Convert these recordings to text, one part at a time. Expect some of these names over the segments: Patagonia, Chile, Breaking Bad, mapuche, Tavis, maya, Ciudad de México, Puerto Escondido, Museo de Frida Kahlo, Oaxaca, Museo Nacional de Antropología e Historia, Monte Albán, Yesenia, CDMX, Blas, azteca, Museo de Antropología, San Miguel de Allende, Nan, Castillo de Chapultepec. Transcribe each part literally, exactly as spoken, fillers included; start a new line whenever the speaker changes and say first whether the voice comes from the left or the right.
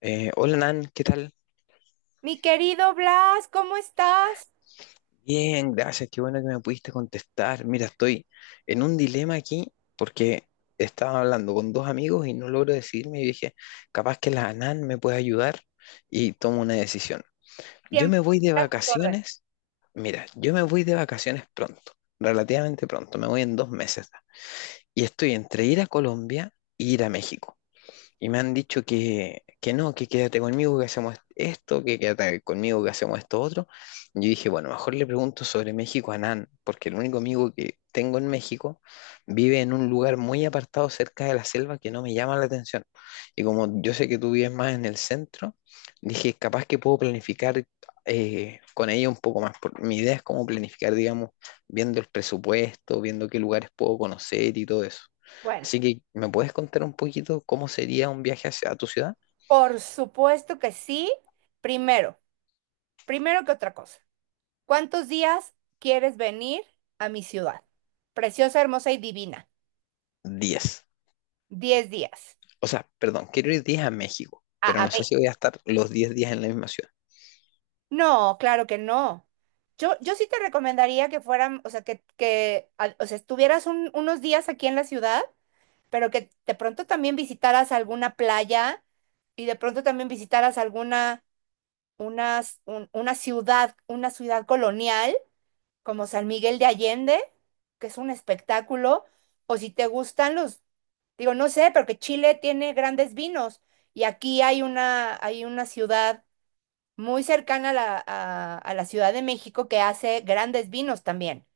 left: Eh, hola Nan, ¿qué tal?
right: Mi querido Blas, ¿cómo estás?
left: Bien, gracias, qué bueno que me pudiste contestar. Mira, estoy en un dilema aquí porque estaba hablando con dos amigos y no logro decidirme y dije, capaz que la Nan me puede ayudar y tomo una decisión. Yo
right: Siempre
left: me voy de
right: a tus órdenes.
left: vacaciones, mira, yo me voy de vacaciones pronto, relativamente pronto, me voy en dos meses. Y estoy entre ir a Colombia e ir a México. Y me han dicho que, que no, que quédate conmigo, que hacemos esto, que quédate conmigo, que hacemos esto otro. Y yo dije, bueno, mejor le pregunto sobre México a Nan, porque el único amigo que tengo en México vive en un lugar muy apartado cerca de la selva que no me llama la atención. Y como yo sé que tú vives más en el centro, dije, capaz que puedo planificar eh, con ella un poco más. por- Mi idea es cómo planificar, digamos, viendo el presupuesto, viendo qué lugares puedo conocer y todo eso.
right: Bueno,
left: Así que, ¿me puedes contar un poquito cómo sería un viaje hacia tu ciudad?
right: por supuesto que sí. Primero, primero que otra cosa, ¿cuántos días quieres venir a mi ciudad? Preciosa, hermosa y divina.
left: Diez.
right: Diez días.
left: O sea, perdón, quiero ir diez a México,
right: A,
left: pero
right: a
left: no
right: mí.
left: sé si voy a estar los diez días en la misma ciudad.
right: No, claro que no. Yo, yo sí te recomendaría que fueran, o sea, que, que a- o sea, estuvieras un- unos días aquí en la ciudad, pero que de pronto también visitaras alguna playa y de pronto también visitaras alguna una, un- una ciudad, una ciudad colonial como San Miguel de Allende, que es un espectáculo, o si te gustan los, digo, no sé, porque Chile tiene grandes vinos y aquí hay una, hay una ciudad muy cercana a la, a, a la Ciudad de México que hace grandes vinos también.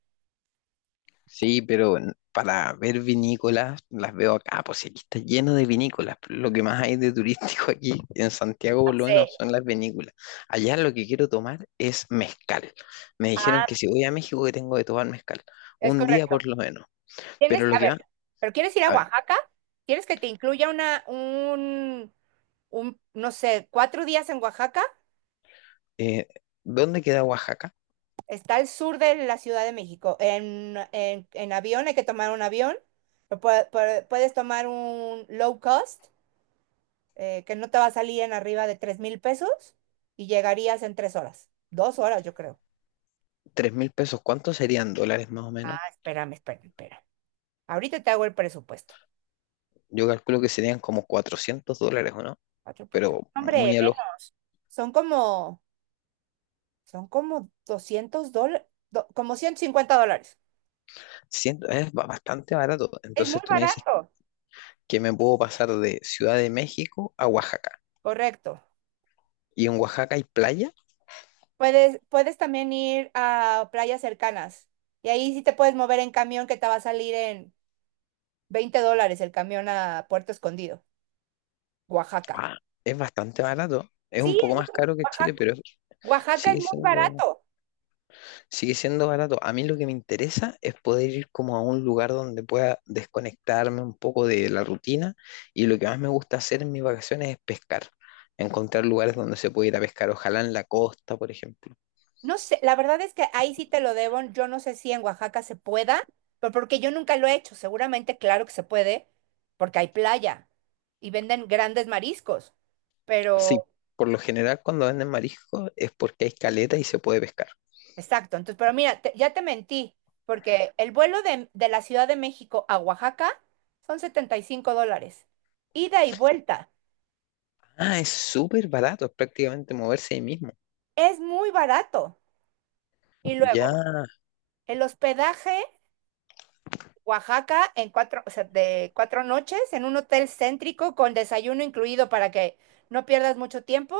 left: Sí, pero en- para ver vinícolas, las veo acá, pues si aquí está lleno de vinícolas. Pero lo que más hay de turístico aquí en Santiago, por lo
right: Sí,
left: menos, son las vinícolas. Allá lo que quiero tomar es mezcal. Me dijeron que si voy a México que tengo que tomar mezcal.
right: es
left: Un día
right: correcto.
left: por lo menos.
right: Tienes
left: Pero
right: que,
left: lo
right: a
left: que
right: ver,
left: va,
right: pero ¿quieres ir a
left: a ver,
right: Oaxaca? ¿Quieres que te incluya una, un, un, no sé, cuatro días en Oaxaca?
left: eh, ¿dónde queda Oaxaca?
right: Está al sur de la Ciudad de México. En, en- en avión hay que tomar un avión. o pue- pue- Puedes tomar un low cost, eh, que no te va a salir en arriba de tres mil pesos y llegarías en tres horas. Dos horas, yo creo.
left: Tres mil pesos, ¿cuántos serían dólares más o menos?
right: Ah, espérame, espérame, espérame. Ahorita te hago el presupuesto.
left: Yo calculo que serían como cuatrocientos dólares, ¿o no?
right: Cuatro por tres.
left: Pero
right: Hombre,
left: muy al ojo.
right: menos. Son como, son como doscientos dólares, como ciento cincuenta dólares.
left: Siento- es ba- bastante barato.
right: Es muy
left: Entonces tú me dices
right: barato.
left: que me puedo pasar de Ciudad de México a Oaxaca.
right: Correcto.
left: Y en Oaxaca hay playa.
right: Puedes, puedes también ir a playas cercanas y ahí sí te puedes mover en camión que te va a salir en veinte dólares el camión a Puerto Escondido, Oaxaca.
left: Ah, es bastante barato. Es un
right: Sí, es
left: poco más
right: muy-
left: caro que Chile,
right: Oaxaca,
left: pero
right: Oaxaca es
left: sigue
right: muy
left: siendo
right: barato.
left: Sigue siendo barato. A mí lo que me interesa es poder ir como a un lugar donde pueda desconectarme un poco de la rutina y lo que más me gusta hacer en mis vacaciones es pescar. Encontrar lugares donde se puede ir a pescar, ojalá en la costa, por ejemplo.
right: No sé, la verdad es que ahí sí te lo debo. Yo no sé si en Oaxaca se pueda, pero porque yo nunca lo he hecho. Seguramente, claro que se puede, porque hay playa y venden grandes mariscos,
left: Sí,
right: pero
left: por lo general cuando venden mariscos es porque hay caleta y se puede pescar.
right: exacto, entonces, pero mira, te- ya te mentí, porque el vuelo de, de la Ciudad de México a Oaxaca son setenta y cinco dólares, ida y vuelta,
left: Ah, es súper barato, es prácticamente moverse ahí mismo.
right: es muy barato. Y luego,
left: Ya,
right: el hospedaje, Oaxaca, en cuatro, o sea, de cuatro noches, en un hotel céntrico con desayuno incluido para que no pierdas mucho tiempo,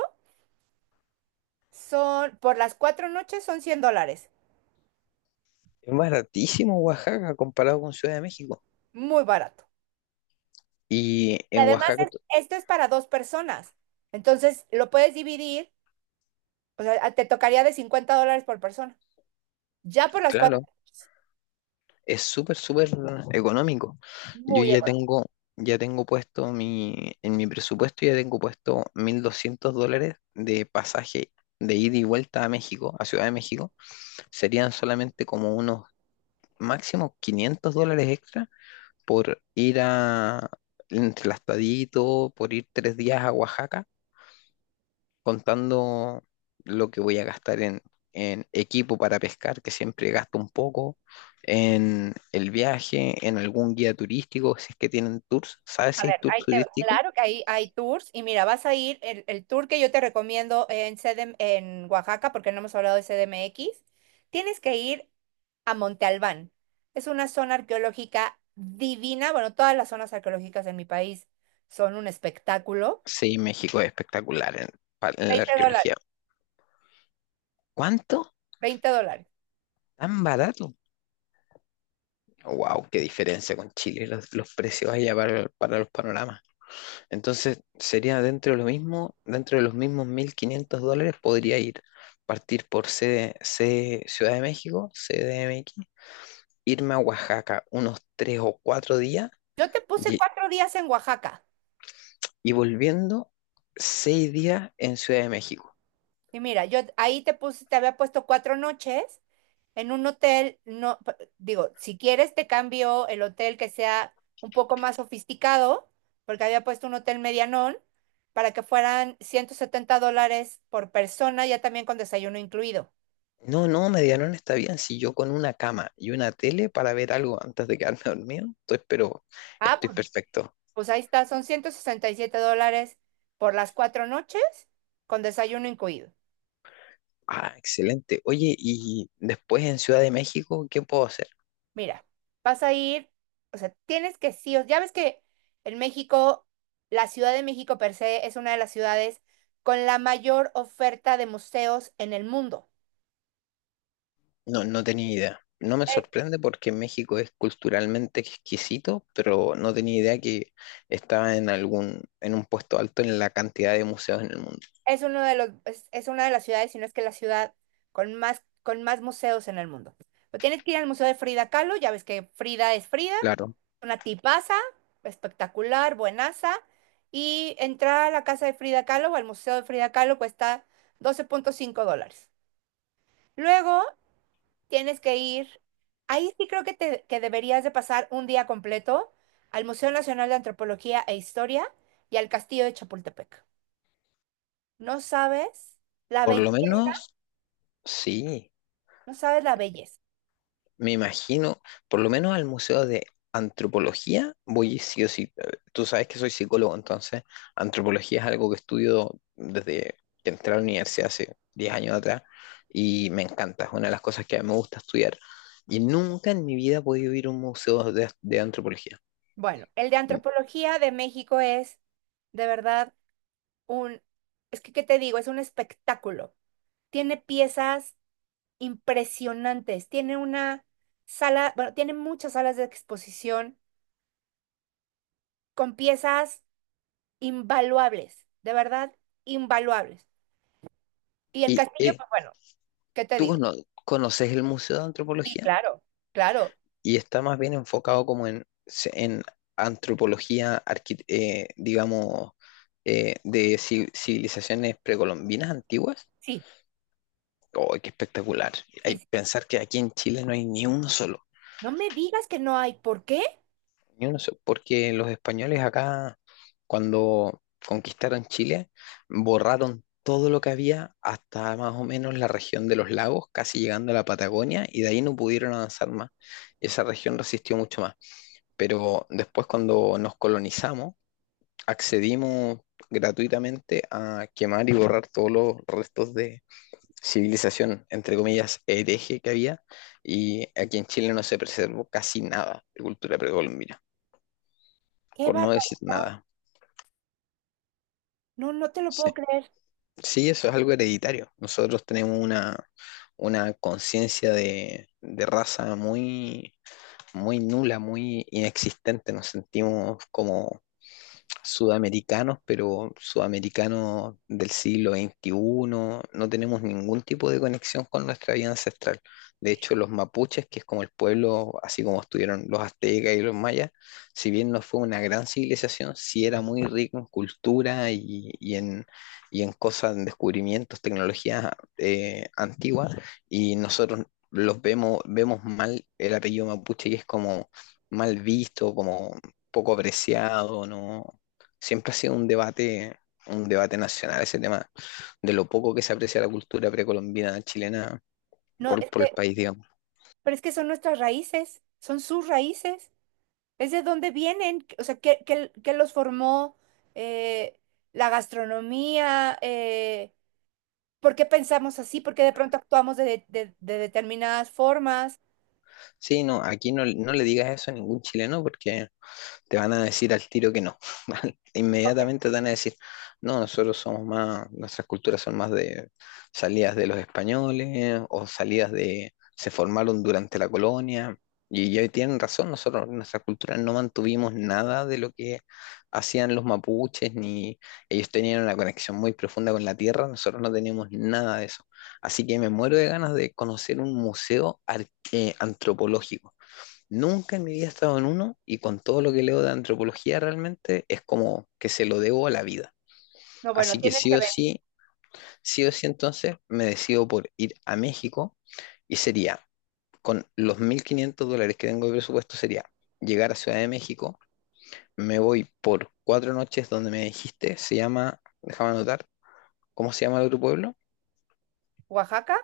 right: son, por las cuatro noches son cien dólares,
left: es baratísimo Oaxaca comparado con Ciudad de México.
right: muy barato.
left: Y
right: Y
left: en
right: además,
left: Oaxaca,
right: es-
left: t-
right: esto es para dos personas, entonces lo puedes dividir. O sea, te tocaría de cincuenta dólares por persona. Ya por las cuatro.
left: claro. Es súper, súper económico. Yo
right: Muy
left: ya
right: económico.
left: tengo, ya tengo puesto mi, en mi presupuesto ya tengo puesto mil doscientos dólares de pasaje de ida y vuelta a México, a Ciudad de México. Serían solamente como unos máximo quinientos dólares extra por ir a, entre el Astadito, por ir tres días a Oaxaca contando lo que voy a gastar en, en, equipo para pescar, que siempre gasto un poco, en el viaje, en algún guía turístico, si es que tienen tours. ¿Sabes
right: A
left: si hay
right: ver,
left: tours
right: ahí te va.
left: turísticos?
right: Claro que ahí hay tours. Y mira, vas a ir, el, el tour que yo te recomiendo en, C D M en Oaxaca, porque no hemos hablado de C D M X, tienes que ir a Monte Albán. Es una zona arqueológica divina. Bueno, todas las zonas arqueológicas en mi país son un espectáculo.
left: Sí, México es espectacular en, pa- en la
right: Veinte
left: arqueología.
right: dólares,
left: ¿Cuánto?
right: veinte dólares.
left: ¿Tan barato? Wow, qué diferencia con Chile, los, los precios allá para, para los panoramas. Entonces sería dentro de lo mismo, dentro de los mismos mil quinientos dólares podría ir, partir por C, C- Ciudad de México, C D M X, irme a Oaxaca unos tres o cuatro días
right: Yo te puse
left: y,
right: cuatro días en Oaxaca.
left: y volviendo seis días en Ciudad de México.
right: Y mira, yo ahí te puse, te había puesto cuatro noches en un hotel, no, p- digo, si quieres te cambio el hotel que sea un poco más sofisticado, porque había puesto un hotel medianón, para que fueran ciento setenta dólares por persona, ya también con desayuno incluido.
left: No, no, Medianón está bien. Si yo con una cama y una tele para ver algo antes de quedarme dormido, entonces, pero
right: Ah,
left: estoy
right: pues,
left: perfecto.
right: pues ahí está, son ciento sesenta y siete dólares por las cuatro noches, con desayuno incluido.
left: Ah, excelente. Oye, y después en Ciudad de México, ¿qué puedo hacer?
right: Mira, vas a ir, o sea, tienes que sí, o- ya ves que en México, la Ciudad de México per se es una de las ciudades con la mayor oferta de museos en el mundo.
left: No, no tenía idea. No me
right: Es,
left: sorprende porque México es culturalmente exquisito, pero no tenía idea que estaba en algún, en un puesto alto en la cantidad de museos en el mundo.
right: es uno de los, es, es una de las ciudades, si no es que la ciudad con más, con más museos en el mundo. Pero tienes que ir al Museo de Frida Kahlo, ya ves que Frida es Frida,
left: Claro,
right: una tipaza, espectacular, buenaza. Y entrar a la casa de Frida Kahlo o al Museo de Frida Kahlo cuesta doce punto cinco dólares. Luego tienes que ir. Ahí sí creo que, te, que deberías de pasar un día completo al Museo Nacional de Antropología e Historia y al Castillo de Chapultepec. No sabes la
left: por
right: belleza,
left: lo menos sí.
right: no sabes la belleza.
left: Me imagino, por lo menos al Museo de Antropología, voy sí o sí. Eh, Tú sabes que soy psicólogo, entonces antropología es algo que estudio desde que entré a la universidad hace diez años atrás y me encanta, es una de las cosas que a mí me gusta estudiar. Y nunca en mi vida he podido ir a un museo de, de antropología.
right: Bueno, el de
left: Mm,
right: Antropología de México es de verdad un, es que, ¿qué te digo? Es un espectáculo. Tiene piezas impresionantes, tiene una sala, bueno, tiene muchas salas de exposición con piezas invaluables, de verdad, invaluables. Y el
left: ¿Y
right: castillo,
left: eh,
right: pues bueno, ¿qué te
left: tú
right: digo?
left: cono- conoces el Museo de
right: Sí,
left: Antropología?
right: claro, claro,
left: Y está más bien enfocado como en, se- en antropología, arqui- eh, digamos, eh, de ci- civilizaciones precolombinas antiguas.
right: sí,
left: ¡Oh, qué espectacular! Hay
right: sí, sí.
left: pensar que aquí en Chile no hay ni uno solo,
right: No me digas que no hay. ¿Por qué?
left: ni uno solo, porque los españoles acá, cuando conquistaron Chile, borraron todo lo que había hasta más o menos la región de los lagos, casi llegando a la Patagonia, y de ahí no pudieron avanzar más. Esa región resistió mucho más. Pero después cuando nos colonizamos, accedimos gratuitamente a quemar y borrar todos los restos de civilización, entre comillas, hereje que había, y aquí en Chile no se preservó casi nada de cultura precolombina,
right: ¡Qué
left: por no decir
right: barbaridad!
left: nada.
right: No, no te lo
left: Sí,
right: puedo creer.
left: sí, eso es algo hereditario. Nosotros tenemos una, una conciencia de, de raza muy, muy nula, muy inexistente, nos sentimos como sudamericanos, pero sudamericanos del siglo veintiuno, no tenemos ningún tipo de conexión con nuestra vida ancestral. De hecho, los mapuches, que es como el pueblo, así como estuvieron los aztecas y los mayas, si bien no fue una gran civilización, sí era muy rico en cultura y, y en, y en cosas, en descubrimientos, tecnologías eh, antiguas, y nosotros los vemos, vemos mal el apellido mapuche y es como mal visto, como poco apreciado, ¿no? Siempre ha sido un debate, un debate, nacional ese tema, de lo poco que se aprecia la cultura precolombina chilena
right: No,
left: por,
right: es
left: por el
right: que-
left: país, digamos.
right: pero es que son nuestras raíces, son sus raíces. Es de dónde vienen, o sea, ¿qué, qué- ¿qué los formó? Eh, la gastronomía, eh, ¿por qué pensamos así? ¿Por qué de pronto actuamos de, de- de determinadas formas?
left: Sí, no, aquí no, no le digas eso a ningún chileno porque te van a decir al tiro que no.
right: Ok,
left: Inmediatamente te van a decir, no, nosotros somos más, nuestras culturas son más de salidas de los españoles o salidas de, se formaron durante la colonia. Y ya tienen razón, nosotros, nuestra cultura no mantuvimos nada de lo que hacían los mapuches, ni ellos tenían una conexión muy profunda con la tierra, nosotros no teníamos nada de eso. Así que me muero de ganas de conocer un museo ar- eh, antropológico. Nunca en mi vida he estado en uno y con todo lo que leo de antropología realmente es como que se lo debo a la vida.
right: no, bueno,
left: Así que
right: tienes
left: sí
right: que
left: o
right: venir.
left: sí, sí o sí entonces me decido por ir a México y sería, con los mil quinientos dólares que tengo de presupuesto, sería llegar a Ciudad de México, me voy por cuatro noches donde me dijiste, se llama, déjame anotar, ¿cómo se llama el otro pueblo?
right: ¿Oaxaca?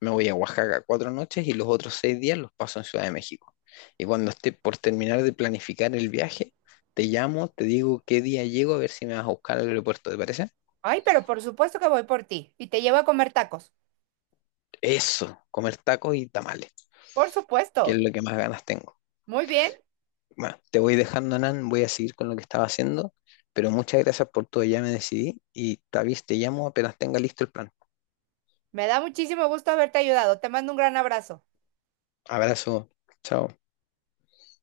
left: Me voy a Oaxaca cuatro noches y los otros seis días los paso en Ciudad de México. Y cuando esté por terminar de planificar el viaje, te llamo, te digo qué día llego, a ver si me vas a buscar al aeropuerto, ¿te parece?
right: Ay, pero por supuesto que voy por ti y te llevo a comer tacos.
left: Eso, comer tacos y tamales,
right: Por
left: que es
right: supuesto.
left: lo que más ganas tengo.
right: Muy bien.
left: Bueno, te voy dejando, Nan, voy a seguir con lo que estaba haciendo, pero muchas gracias por todo, ya me decidí y Tavis, te llamo apenas tenga listo el plan.
right: Me da muchísimo gusto haberte ayudado. Te mando un gran abrazo.
left: Abrazo, chao.